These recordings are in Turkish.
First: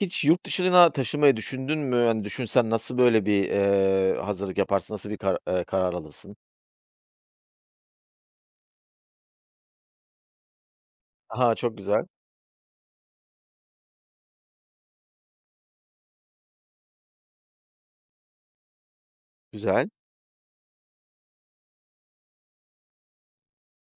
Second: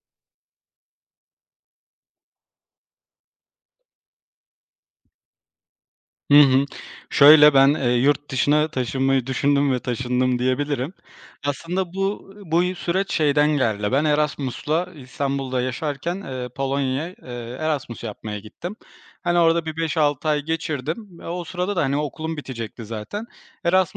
Hiç yurt dışına taşınmayı düşündün mü? Hani, düşünsen nasıl böyle bir, hazırlık yaparsın? Nasıl bir karar Hı alırsın? hı. Şöyle, ben, yurt dışına taşınmayı düşündüm ve taşındım diyebilirim. Aha çok Aslında güzel, bu süreç şeyden geldi. Ben Erasmus'la İstanbul'da yaşarken, Polonya'ya, Erasmus yapmaya gittim. Hani, orada bir güzel. 5-6 ay geçirdim. E, o sırada da, hani, okulum bitecekti zaten.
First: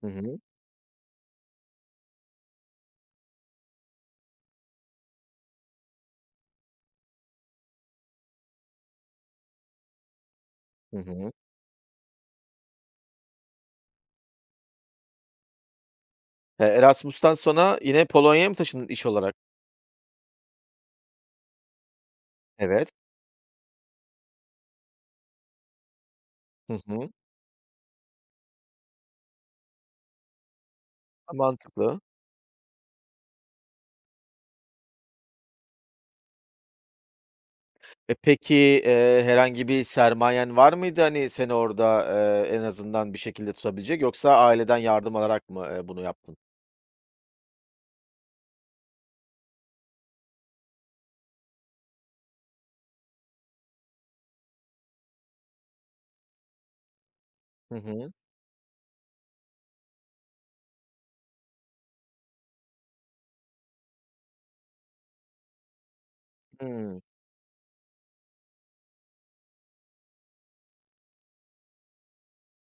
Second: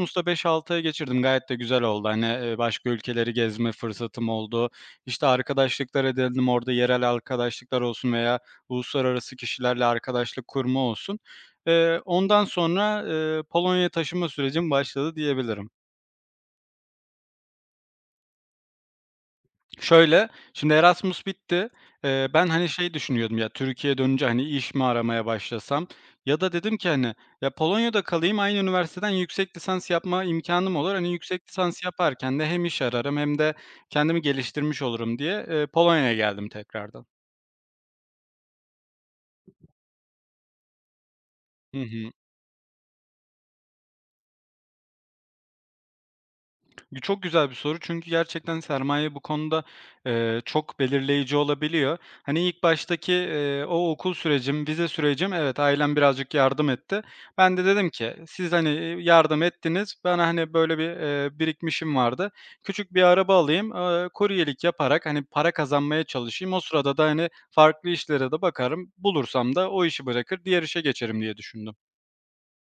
Hı hı. 5-6 ay geçirdim. Gayet de güzel oldu. Hani, başka ülkeleri gezme fırsatım oldu. İşte, arkadaşlıklar edindim. Orada yerel arkadaşlıklar olsun veya uluslararası kişilerle arkadaşlık kurma Hı olsun. hı. Ondan sonra, Polonya'ya taşınma sürecim başladı diyebilirim. Erasmus'tan sonra yine Polonya'ya mı taşındın iş olarak? Şöyle, şimdi Erasmus bitti. Ben, hani, Evet. şey düşünüyordum, ya, Türkiye'ye dönünce, hani, iş mi aramaya başlasam ya da dedim Hı ki, hı. hani, ya, Polonya'da kalayım, aynı üniversiteden yüksek lisans yapma imkanım olur. Hani, yüksek lisans Mantıklı. yaparken de hem iş ararım hem de kendimi geliştirmiş olurum diye, Polonya'ya geldim tekrardan. E, peki, herhangi bir sermayen var mıydı, hani, seni Hı orada, hı. En azından bir şekilde tutabilecek yoksa aileden yardım alarak mı, bunu yaptın? Çok güzel bir soru çünkü gerçekten sermaye bu konuda, çok belirleyici olabiliyor. Hani, ilk baştaki, o okul sürecim, vize sürecim, evet, ailem birazcık yardım etti. Ben de Hı dedim hı. ki, siz, hani, yardım ettiniz, bana, hani, böyle bir, birikmişim vardı. Küçük bir araba alayım, kuryelik yaparak, hani, para kazanmaya çalışayım. O sırada Hıı. da, hani, farklı işlere de bakarım. Bulursam da o işi bırakır, diğer işe geçerim diye düşündüm.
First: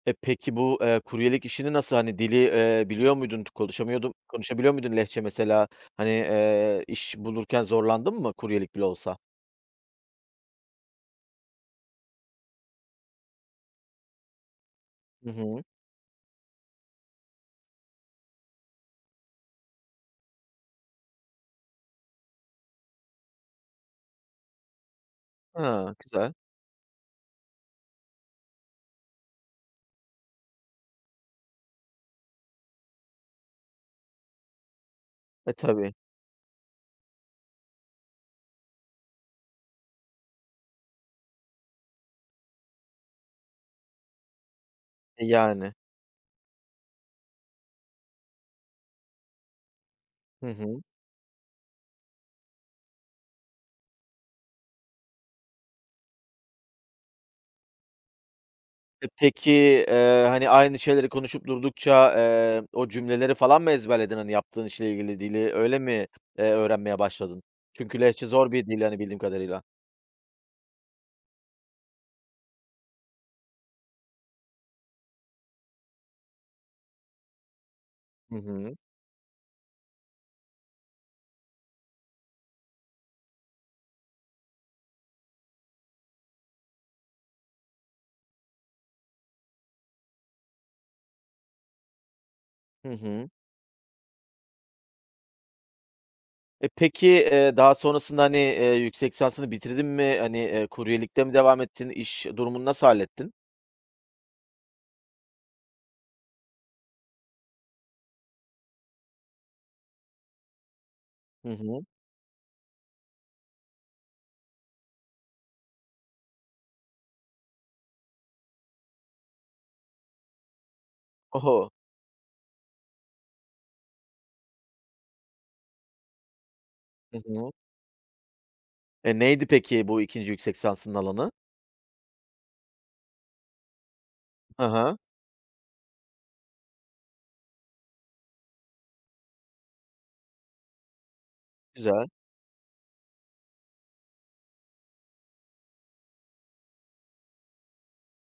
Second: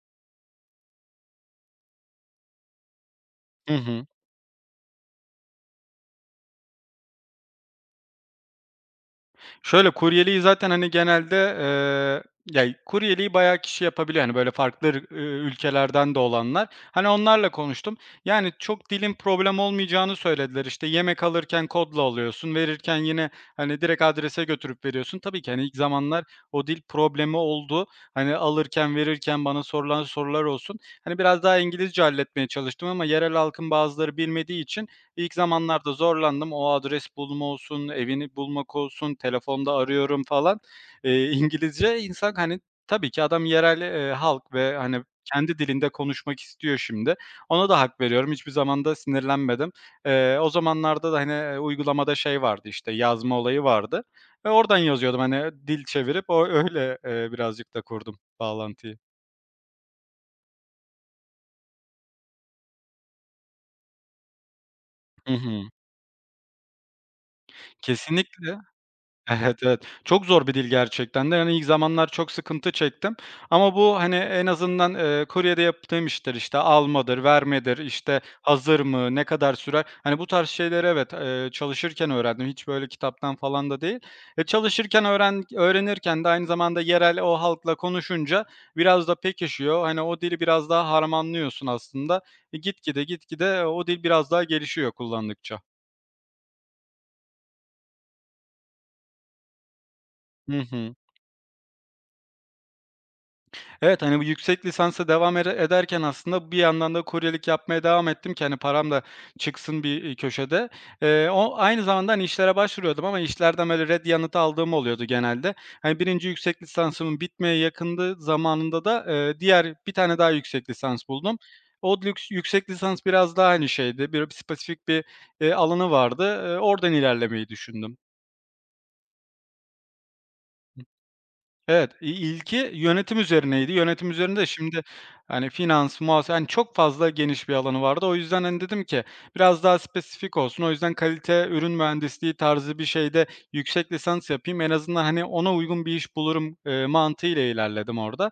E, peki bu, kuryelik işini nasıl, hani, dili, biliyor muydun, Hı hı. Konuşabiliyor muydun Lehçe mesela? Hani, iş bulurken zorlandın mı kuryelik bile olsa? Şöyle, kuryeliği zaten, hani, genelde, ya, kuryeliği bayağı kişi yapabiliyor, hani, böyle farklı Hı hı. ülkelerden de olanlar. Hani, onlarla konuştum. Yani, çok dilin problem olmayacağını söylediler. İşte, yemek alırken kodla alıyorsun, verirken yine, hani, direkt adrese götürüp veriyorsun. Tabii ki, hani, ilk Ha, zamanlar güzel. o dil problemi oldu. Hani, alırken, verirken bana sorulan sorular olsun. Hani, biraz daha İngilizce halletmeye çalıştım ama yerel halkın bazıları bilmediği için İlk E, zamanlarda tabii. zorlandım. O adres bulma olsun, evini bulmak olsun, telefonda arıyorum falan. İngilizce insan, hani, tabii ki adam yerel, halk ve, hani, E, kendi yani. dilinde konuşmak istiyor şimdi. Ona da hak veriyorum. Hiçbir zaman da sinirlenmedim. Hı O hı. zamanlarda da, hani, uygulamada şey vardı, işte, yazma olayı vardı ve oradan yazıyordum, hani, dil çevirip o öyle, birazcık da kurdum bağlantıyı. E, peki, hani, aynı şeyleri konuşup durdukça, o cümleleri falan mı ezberledin? Hani, yaptığın işle ilgili Hı dili hı. öyle mi, öğrenmeye başladın? Çünkü Lehçe zor Kesinlikle. bir dil, hani, bildiğim Evet, kadarıyla. evet. Çok zor bir dil gerçekten de. Yani ilk zamanlar çok sıkıntı çektim ama bu, hani, en azından, kuryede yaptığım işler, işte, almadır, vermedir, işte, Hı hı. hazır mı, ne kadar sürer, hani, bu tarz şeyleri evet, çalışırken öğrendim. Hiç böyle kitaptan falan da değil. E, çalışırken öğrenirken de aynı zamanda yerel o halkla konuşunca biraz da pekişiyor. Hani, o dili biraz daha harmanlıyorsun aslında. E, Hı gitgide, hı. gitgide e, o dil biraz daha gelişiyor kullandıkça. E, peki, daha sonrasında, hani, yüksek lisansını bitirdin mi? Hani, Hı hı. kuryelikte mi devam ettin? İş durumunu nasıl hallettin? Evet, hani, bu yüksek lisansa devam ederken aslında bir yandan da kuryelik yapmaya devam ettim ki, hani, param da çıksın bir, köşede. Hı O hı. aynı zamanda, hani, işlere başvuruyordum ama işlerden, böyle, ret yanıtı aldığım oluyordu genelde. Hani, birinci yüksek lisansımın bitmeye yakındı zamanında da, diğer bir tane daha yüksek lisans buldum. Oho! O lüks yüksek lisans biraz daha, aynı şeydi, bir spesifik bir, alanı vardı. Oradan Hı ilerlemeyi hı. düşündüm. E, neydi peki bu ikinci yüksek lisansının alanı? Evet, ilki yönetim üzerineydi. Yönetim üzerinde Hı şimdi, hı. hani, finans, muhasebe hani, çok fazla geniş bir alanı vardı. O yüzden, hani, dedim ki biraz daha spesifik olsun. O yüzden kalite, ürün Güzel. mühendisliği tarzı bir şeyde yüksek lisans yapayım. En azından, hani, ona uygun bir iş bulurum, mantığıyla ilerledim orada.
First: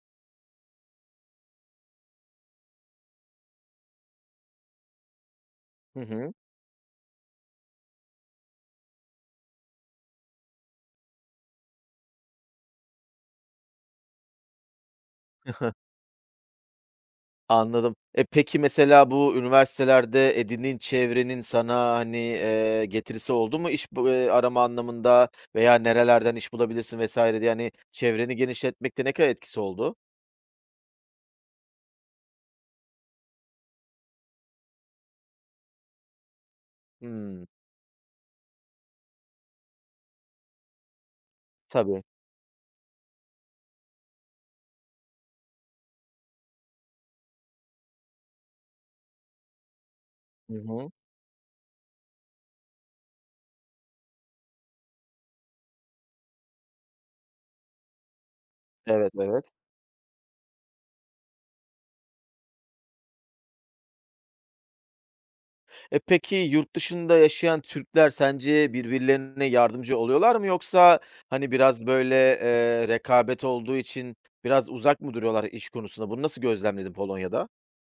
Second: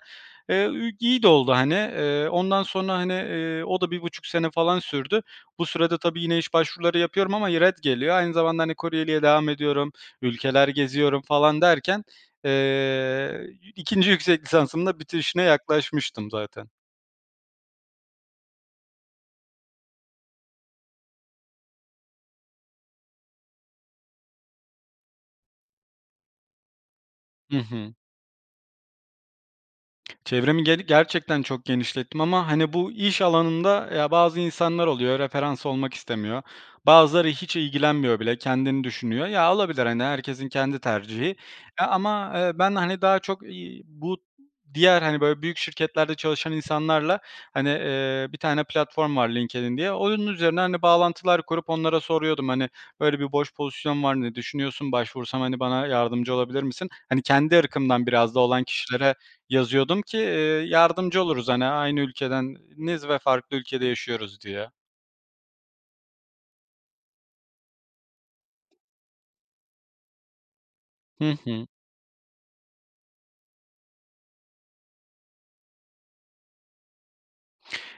Ü iyi de oldu, hani. Ondan sonra, hani, o da 1,5 sene falan sürdü. Bu sürede Hı tabii hı. yine iş başvuruları yapıyorum ama ret geliyor. Aynı zamanda, hani, Koreliye devam ediyorum, ülkeler geziyorum falan derken, Eee, 2'nci yüksek lisansımda bitirişine yaklaşmıştım zaten. Anladım. E, peki, mesela bu üniversitelerde edindiğin çevrenin sana, hani, getirisi oldu mu iş bu arama anlamında veya nerelerden iş bulabilirsin vesaire diye, Hı hani, hı. çevreni genişletmekte ne kadar etkisi oldu? Çevremi gerçekten çok genişlettim ama, hani, bu iş alanında, ya, bazı insanlar oluyor, referans olmak istemiyor. Bazıları Hımm. hiç ilgilenmiyor bile, kendini düşünüyor. Ya, olabilir, hani, herkesin kendi tercihi. E, Tabii. ama, ben, hani, daha çok, bu diğer, hani, böyle büyük şirketlerde çalışan insanlarla, hani, bir tane platform var LinkedIn diye. Onun Hı üzerine hani, hı. bağlantılar kurup onlara soruyordum, hani, "Böyle bir boş pozisyon var, ne düşünüyorsun? Başvursam, hani, bana yardımcı olabilir misin?" Hani, kendi ırkımdan biraz da olan Evet, kişilere evet. yazıyordum ki, yardımcı oluruz, hani, aynı ülkedeniz ve farklı ülkede yaşıyoruz diye. E, peki, yurt dışında yaşayan Türkler sence birbirlerine yardımcı oluyorlar mı yoksa, Hı hani, hı. biraz, böyle, rekabet olduğu için biraz uzak mı duruyorlar iş konusunda? Bunu nasıl gözlemledin Polonya'da?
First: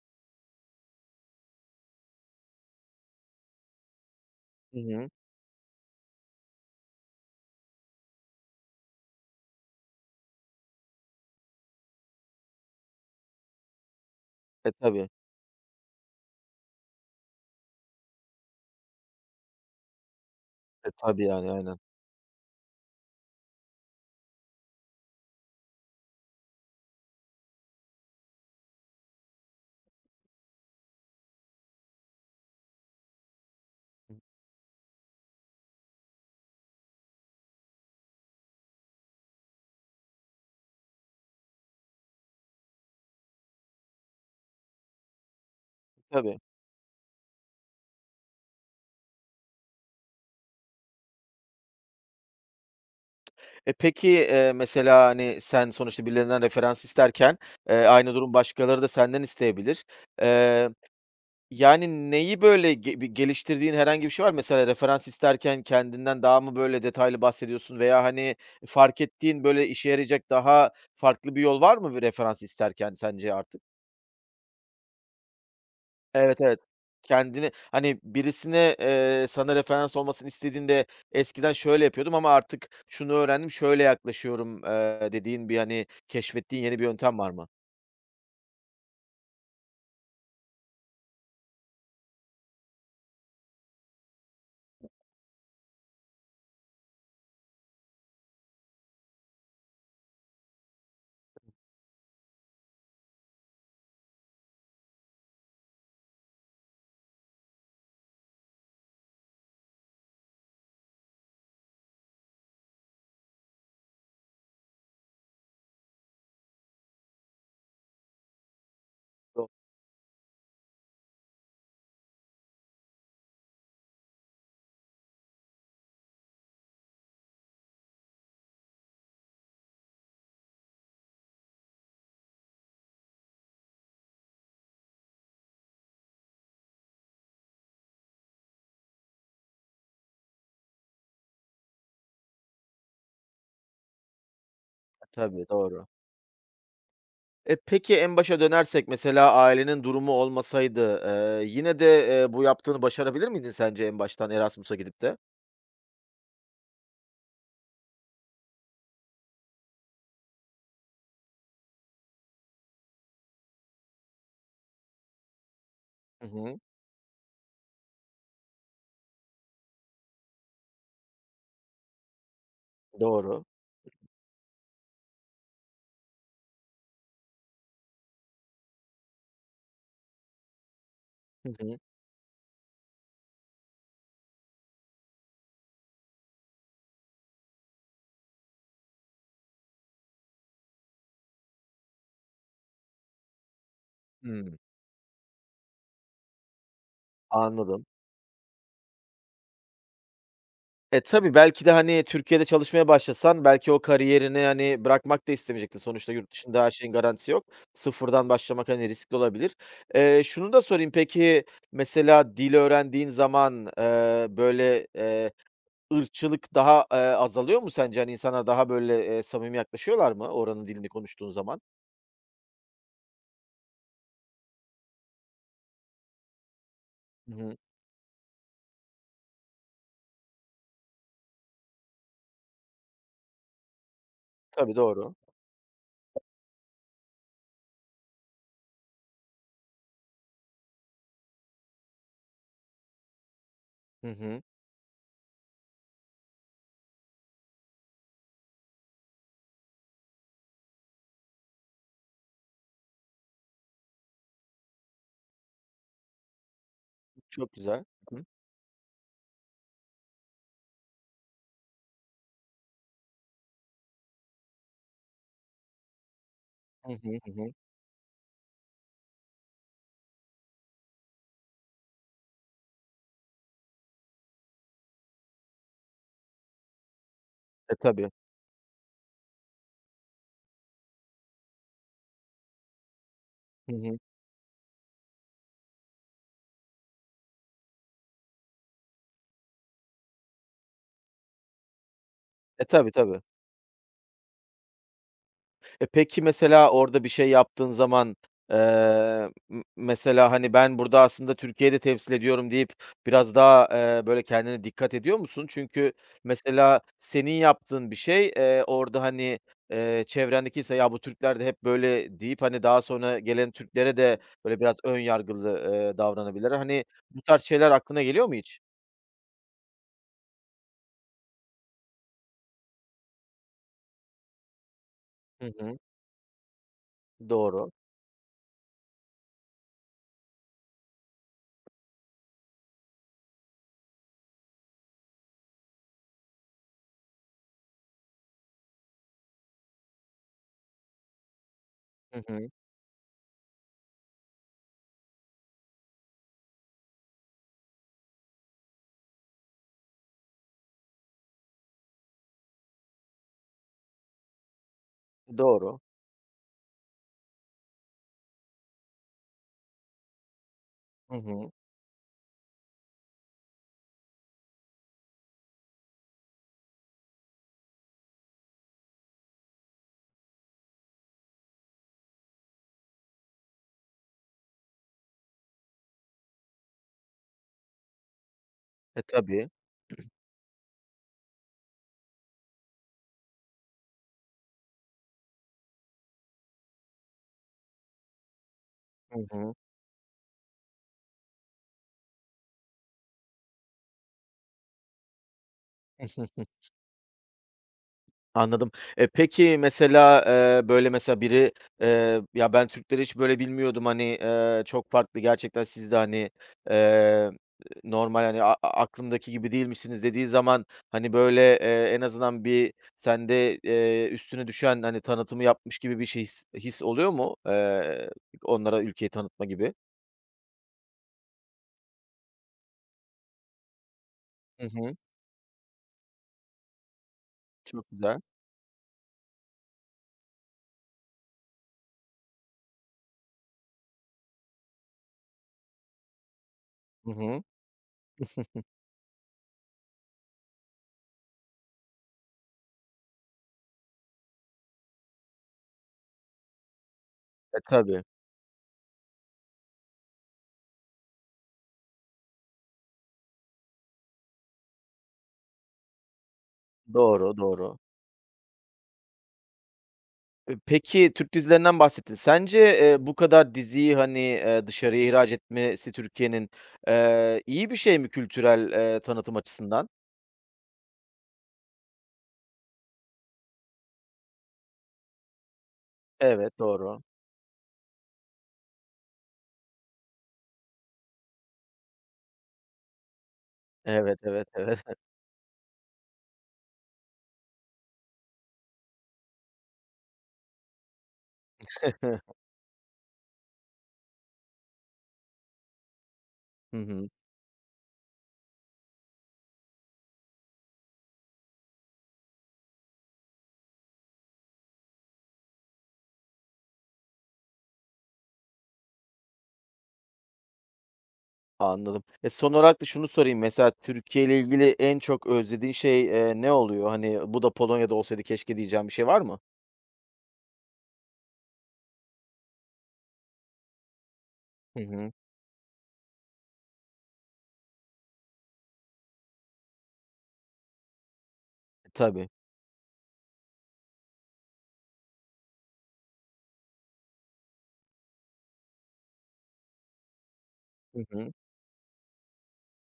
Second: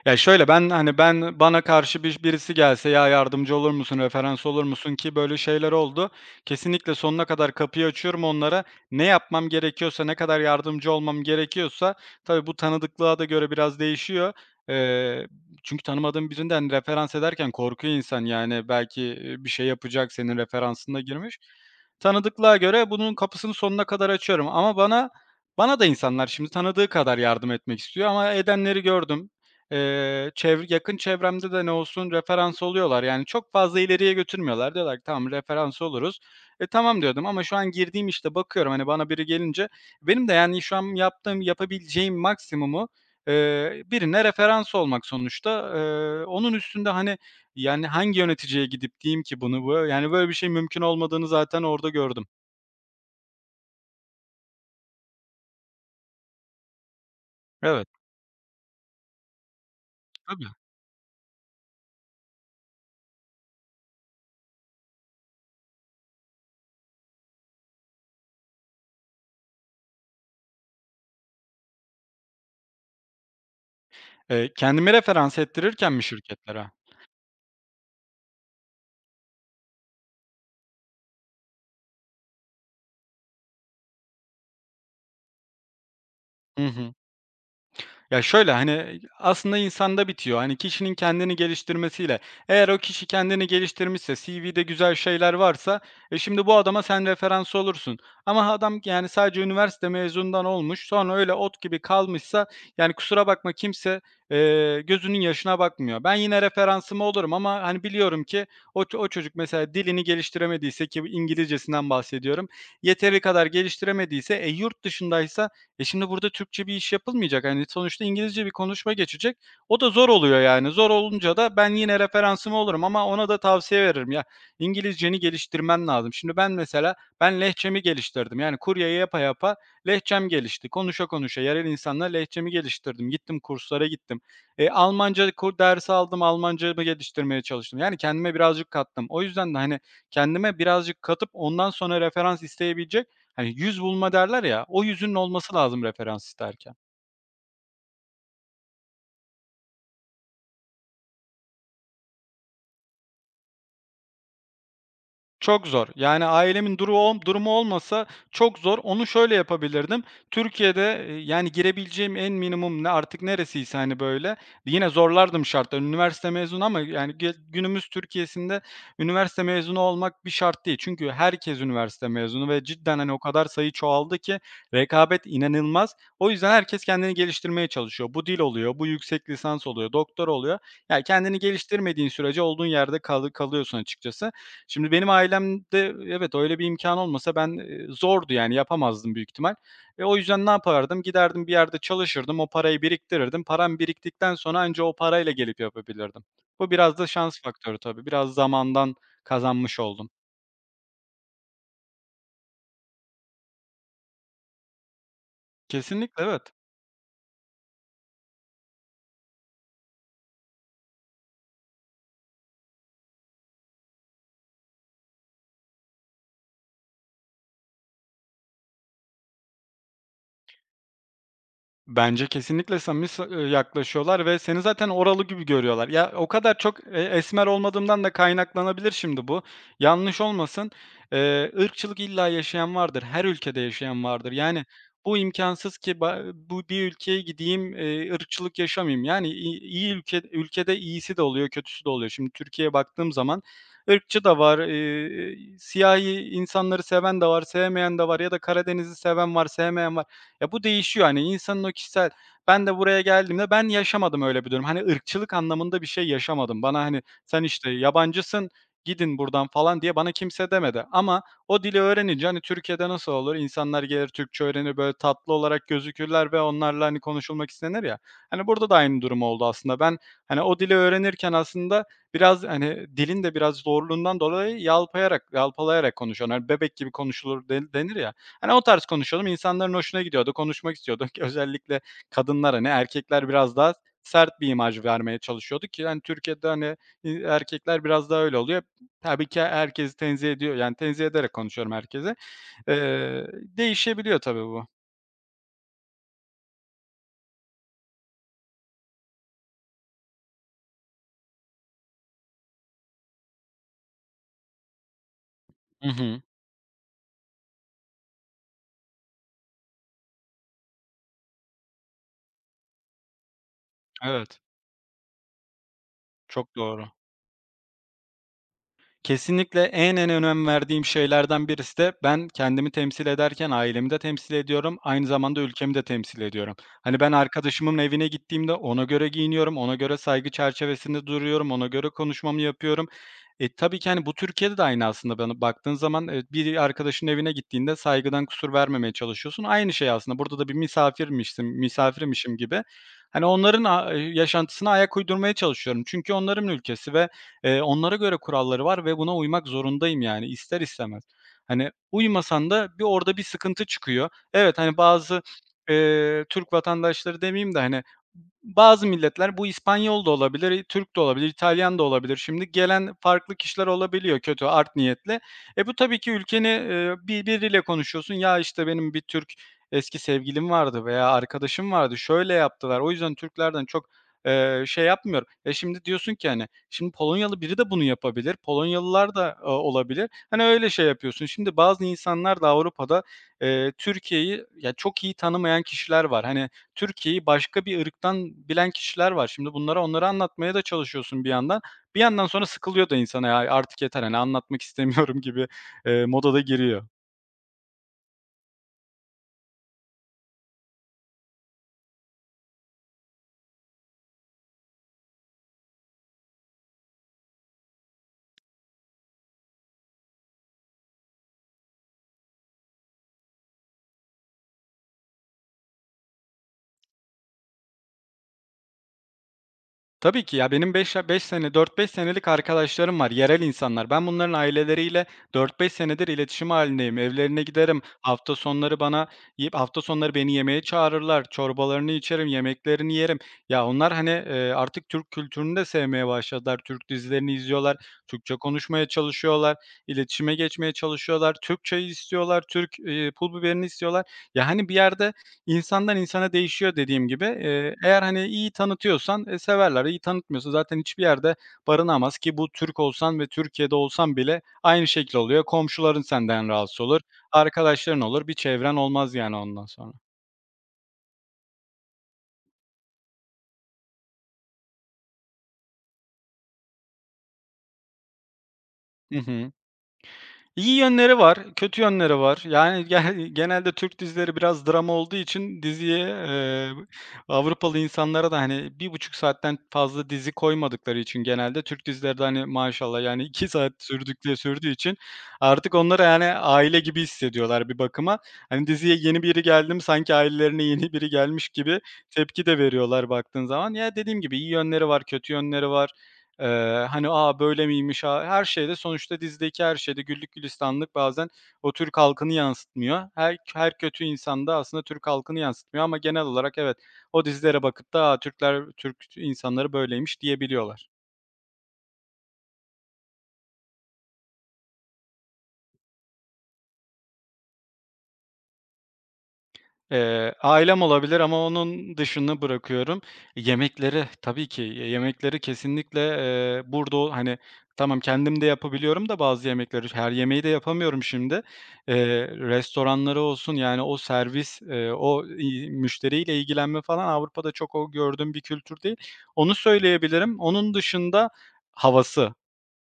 Ya, şöyle, ben, hani, ben bana karşı birisi gelse, "Ya, yardımcı olur musun, referans olur Hı musun?" hı. ki böyle şeyler oldu. Kesinlikle sonuna kadar kapıyı açıyorum onlara. Ne yapmam gerekiyorsa, ne kadar yardımcı olmam gerekiyorsa tabii bu tanıdıklığa da göre biraz değişiyor. E, tabii. Eee, Çünkü tanımadığım birinden referans ederken korkuyor insan, yani, belki, bir şey yapacak, senin E, referansına tabii, girmiş. yani, aynen. Tanıdıklığa göre bunun kapısını sonuna kadar açıyorum ama bana da insanlar şimdi tanıdığı kadar yardım etmek istiyor ama edenleri gördüm. Çevr Yakın çevremde de ne olsun referans oluyorlar. Yani çok fazla ileriye götürmüyorlar. Diyorlar ki "Tamam, referans oluruz." E, "Tamam." diyordum ama şu an girdiğim işte bakıyorum, hani, bana biri gelince benim de, yani, şu an yaptığım, yapabileceğim maksimumu, birine referans olmak sonuçta. Tabii. Onun üstünde, hani, yani, hangi yöneticiye gidip diyeyim ki bunu? Yani, böyle bir şey mümkün olmadığını zaten orada gördüm. E, peki, mesela, hani, sen sonuçta birilerinden referans isterken, Evet, aynı durum başkaları da senden isteyebilir. tabii. Eee Yani, neyi, böyle, bir geliştirdiğin herhangi bir şey var mı? Mesela referans isterken kendinden daha mı, böyle, detaylı bahsediyorsun veya, hani, fark ettiğin, böyle, işe yarayacak daha farklı bir yol var mı bir referans isterken sence artık? Kendimi referans ettirirken mi Evet, evet. şirketlere? Kendini, hani, birisine, sana referans olmasını istediğinde "Eskiden şöyle yapıyordum ama artık şunu öğrendim, şöyle yaklaşıyorum." Dediğin bir, hani, keşfettiğin Hı yeni bir hı. yöntem var mı? Ya, şöyle, hani, aslında insanda bitiyor. Hani, kişinin kendini geliştirmesiyle. Eğer o kişi kendini geliştirmişse, CV'de güzel şeyler varsa, e, şimdi bu adama sen referans olursun. Ama adam, yani, sadece üniversite mezunundan olmuş, sonra öyle ot gibi kalmışsa, yani, kusura bakma kimse, gözünün yaşına bakmıyor. Ben yine referansım olurum ama, hani, biliyorum ki o çocuk mesela dilini geliştiremediyse ki İngilizcesinden bahsediyorum, yeteri kadar geliştiremediyse, yurt dışındaysa şimdi burada Türkçe bir iş yapılmayacak. Hani, sonuçta İngilizce bir konuşma geçecek. Yok, O da zor oluyor yani. Zor olunca da ben yine referansım olurum ama ona da tavsiye veririm. Ya, İngilizceni geliştirmen lazım. Şimdi ben mesela, ben lehçemi geliştirdim. Yani kuryeyi yapa yapa lehçem gelişti. Konuşa konuşa yerel insanlarla lehçemi geliştirdim. Gittim kurslara gittim. E, Almanca dersi aldım. Almancamı geliştirmeye çalıştım. Yani kendime birazcık kattım. O yüzden de, hani, kendime birazcık katıp ondan sonra referans isteyebilecek. Hani, 100 bulma derler ya, o yüzün tabii, olması lazım doğru. referans isterken. E, peki en başa dönersek mesela ailenin durumu olmasaydı, yine de, bu yaptığını başarabilir miydin sence en baştan Erasmus'a gidip de? Çok zor. Yani ailemin durumu olmasa çok zor. Onu şöyle yapabilirdim. Türkiye'de, yani girebileceğim en minimum ne artık neresiyse, hani, böyle, yine zorlardım şartları. Hı Üniversite hı. mezunu ama yani günümüz Türkiye'sinde üniversite mezunu olmak bir şart değil. Çünkü herkes üniversite mezunu ve cidden, hani, o kadar Doğru. sayı çoğaldı ki rekabet inanılmaz. O yüzden herkes kendini geliştirmeye çalışıyor. Bu dil oluyor, bu yüksek lisans oluyor, doktor oluyor. Yani kendini Hı hı. geliştirmediğin sürece olduğun yerde kalıyorsun açıkçası. Şimdi benim ailemde evet, öyle bir imkan olmasa ben, zordu yani yapamazdım büyük ihtimal. E, o yüzden ne yapardım? Giderdim bir yerde çalışırdım, o parayı biriktirirdim. Param biriktikten Hımm. sonra anca o parayla gelip yapabilirdim. Bu biraz da şans faktörü Anladım. tabii. Biraz zamandan kazanmış oldum. E, tabii belki de, hani, Türkiye'de çalışmaya başlasan belki o kariyerini, hani, bırakmak da istemeyecektin. Sonuçta Kesinlikle yurt evet. dışında her şeyin garantisi yok. Sıfırdan başlamak, hani, riskli olabilir. Şunu da sorayım, peki, mesela dil öğrendiğin zaman, böyle, ırkçılık daha, azalıyor mu sence? Hani, insanlar daha böyle, samimi yaklaşıyorlar mı oranın dilini konuştuğun zaman? Bence kesinlikle samimi s yaklaşıyorlar ve seni zaten oralı gibi görüyorlar. Ya, o kadar çok, Hı esmer hı. olmadığımdan da kaynaklanabilir şimdi bu. Yanlış olmasın, ırkçılık illa yaşayan vardır, her ülkede yaşayan vardır. Yani, Tabii, doğru. bu imkansız ki bu bir ülkeye gideyim, ırkçılık yaşamayayım. Yani, iyi ülkede iyisi de oluyor, kötüsü de oluyor. Şimdi Türkiye'ye baktığım zaman Hı ırkçı da hı. var, siyahi insanları seven de var, sevmeyen de var ya da Karadeniz'i seven var, sevmeyen var. Ya, bu değişiyor, hani, insanın o kişisel. Ben de buraya geldiğimde ben yaşamadım öyle bir durum. Hani, ırkçılık anlamında bir şey yaşamadım. Bana, hani, "Sen, Çok işte, güzel. Hı yabancısın, gidin buradan." falan diye bana kimse demedi ama o dili öğrenince, hani, Türkiye'de nasıl olur? İnsanlar gelir Türkçe öğrenir, böyle tatlı olarak gözükürler ve onlarla, hı hani, hı, hı konuşulmak hı. istenir ya. Hani, burada da aynı durum oldu aslında. Ben, hani, o dili öğrenirken aslında biraz, hani, dilin de biraz zorluğundan dolayı yalpalayarak konuşuyorum. Hani, "bebek gibi konuşulur" de E, denir tabii. ya. Hani o tarz konuşuyordum. İnsanların hoşuna gidiyordu, konuşmak istiyorduk. Özellikle kadınlar hani, erkekler biraz Hı daha hı. sert bir imaj vermeye çalışıyordu ki hani Türkiye'de hani, erkekler biraz daha öyle oluyor. Tabii ki herkesi tenzih ediyor, yani tenzih ederek konuşuyorum herkese. E, tabii, tabii. Değişebiliyor tabii bu. E, peki mesela orada bir şey yaptığın zaman, m mesela, hani, ben burada aslında Türkiye'de temsil ediyorum deyip biraz daha, böyle kendine dikkat ediyor musun? Hı Çünkü hı. mesela senin yaptığın bir şey, orada, hani, çevrendeki ise "Ya, bu Türkler de hep böyle." deyip, hani, daha sonra gelen Türklere de Evet, böyle biraz ön yargılı, davranabilir. çok doğru. Hani, bu tarz şeyler aklına geliyor mu hiç? Kesinlikle en önem verdiğim şeylerden birisi de ben kendimi temsil ederken ailemi de temsil ediyorum, aynı zamanda Hı ülkemi hı. de temsil ediyorum. Hani ben Doğru. arkadaşımın evine gittiğimde ona göre giyiniyorum, ona göre saygı çerçevesinde duruyorum, ona göre konuşmamı yapıyorum. E, tabii ki, hani, bu Türkiye'de de aynı aslında bana baktığın zaman, bir arkadaşının evine gittiğinde saygıdan kusur vermemeye çalışıyorsun. Aynı şey aslında. Burada da bir misafirmişsin Hı misafirmişim hı. gibi, hani, onların yaşantısına ayak uydurmaya çalışıyorum. Çünkü onların ülkesi ve, onlara göre kuralları var ve buna uymak zorundayım, yani, ister istemez. Hani, uymasan da bir orada bir sıkıntı çıkıyor. Evet, hani, bazı, Doğru. Türk vatandaşları demeyeyim de, hani, bazı milletler bu İspanyol da olabilir, Türk de Hı olabilir, hı. İtalyan da olabilir. Şimdi gelen farklı kişiler olabiliyor kötü, art niyetli. E, bu tabii ki ülkeni, bir biriyle konuşuyorsun. "Ya, işte, benim bir Türk eski sevgilim vardı veya arkadaşım vardı, şöyle yaptılar. O yüzden Türklerden çok, şey yapmıyorum." E, şimdi diyorsun ki, hani, şimdi Polonyalı biri de bunu yapabilir. E, Polonyalılar da, tabii. olabilir. Hani, öyle şey yapıyorsun. Şimdi bazı insanlar da Avrupa'da, Türkiye'yi ya, çok iyi tanımayan kişiler var. Hani, Türkiye'yi başka bir ırktan bilen kişiler Hı var. Şimdi hı. bunlara onları anlatmaya da çalışıyorsun bir yandan. Bir yandan sonra sıkılıyor da insan, "Ya, artık yeter, hani, anlatmak istemiyorum." gibi, moda da giriyor. Anladım. E, peki mesela, böyle, mesela biri, "Ya, ben Türkleri hiç böyle bilmiyordum, hani, çok farklı gerçekten siz de, hani, eee, normal, hani, aklımdaki gibi değilmişsiniz." dediği zaman, hani, böyle, en azından bir sende, üstüne düşen, hani, tanıtımı yapmış gibi bir şey his oluyor mu? Onlara ülkeyi tanıtma gibi? Tabii ki ya benim beş ya 5 sene 4-5 senelik arkadaşlarım var, yerel insanlar. Ben bunların Hı hı. aileleriyle 4-5 senedir iletişim halindeyim. Evlerine giderim. Çok güzel. Hafta sonları beni yemeğe çağırırlar. Çorbalarını içerim, yemeklerini yerim. Ya onlar, hani, artık Türk kültürünü de sevmeye başladılar. Türk Hı dizilerini hı. izliyorlar. Türkçe konuşmaya çalışıyorlar. İletişime geçmeye çalışıyorlar. Türkçeyi istiyorlar. Türk, pul biberini istiyorlar. Ya, hani, bir yerde İnsandan insana değişiyor dediğim gibi. E, Eğer, tabii. hani, iyi tanıtıyorsan, severler. İyi tanıtmıyorsa zaten hiçbir yerde barınamaz ki bu Türk olsan ve Türkiye'de olsan bile aynı şekil oluyor. Komşuların senden rahatsız olur, Doğru, doğru. arkadaşların olur, bir çevren olmaz yani ondan sonra. Peki, Türk dizilerinden bahsettin. Sence, bu kadar diziyi, hani, dışarıya ihraç etmesi Türkiye'nin, iyi bir şey mi kültürel, Hı tanıtım hı. açısından? İyi yönleri var, kötü yönleri var. Yani genelde Türk dizileri biraz drama olduğu için diziye, Evet, doğru. Avrupalı insanlara da, hani, 1,5 saatten fazla dizi koymadıkları için genelde Türk dizileri de, hani, maşallah, yani, 2 saat Evet, evet, sürdüğü evet. için artık onlar, yani, aile gibi hissediyorlar bir bakıma. Hani, diziye yeni biri geldi mi sanki ailelerine yeni biri gelmiş gibi tepki de veriyorlar baktığın zaman. Ya, dediğim gibi iyi yönleri var, kötü yönleri var. Hı Hani, hı. aa böyle miymiş? A" Her şeyde sonuçta dizideki her şeyde güllük gülistanlık bazen o Türk halkını yansıtmıyor. Her kötü insan da aslında Türk halkını yansıtmıyor ama genel olarak evet, o dizilere bakıp da, "A, Türkler Türk insanları böyleymiş." diyebiliyorlar. Anladım. E, son olarak da şunu sorayım. Mesela Türkiye ile ilgili en çok özlediğin şey, ne oluyor? Hani, bu da Polonya'da olsaydı keşke diyeceğin bir şey var mı? Ailem olabilir ama onun dışını bırakıyorum. Yemekleri tabii ki, Hı hı. yemekleri kesinlikle, burada o hani, tamam kendim de yapabiliyorum da bazı yemekleri, her yemeği de yapamıyorum şimdi. E, Eee, tabii. Restoranları olsun, yani o servis, o i müşteriyle ilgilenme falan Avrupa'da çok o gördüğüm bir kültür değil. Onu söyleyebilirim. Onun Hı dışında hı. havası.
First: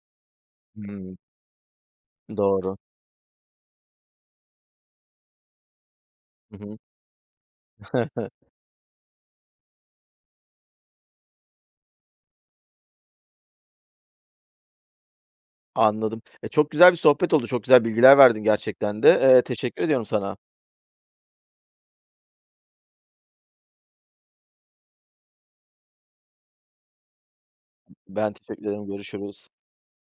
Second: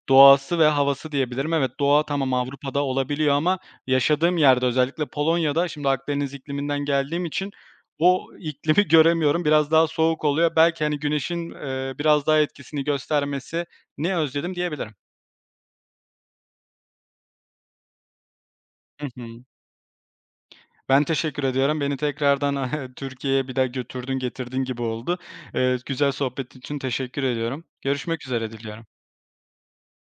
Doğası ve havası Hımm. diyebilirim. Evet, doğa tamam Doğru. Avrupa'da olabiliyor ama yaşadığım yerde özellikle Polonya'da şimdi Akdeniz Hı hı. ikliminden geldiğim için o iklimi göremiyorum. Biraz daha soğuk oluyor. Belki, hani, güneşin, biraz daha etkisini göstermesi ne özledim diyebilirim. Anladım. E, çok güzel bir sohbet oldu. Çok güzel bilgiler verdin gerçekten Hı de. Hı. Teşekkür ediyorum sana. Ben teşekkür ediyorum. Beni tekrardan Türkiye'ye bir daha götürdün, getirdin gibi oldu. Güzel sohbet için teşekkür ediyorum. Görüşmek Ben üzere teşekkür diliyorum. ederim. Görüşürüz.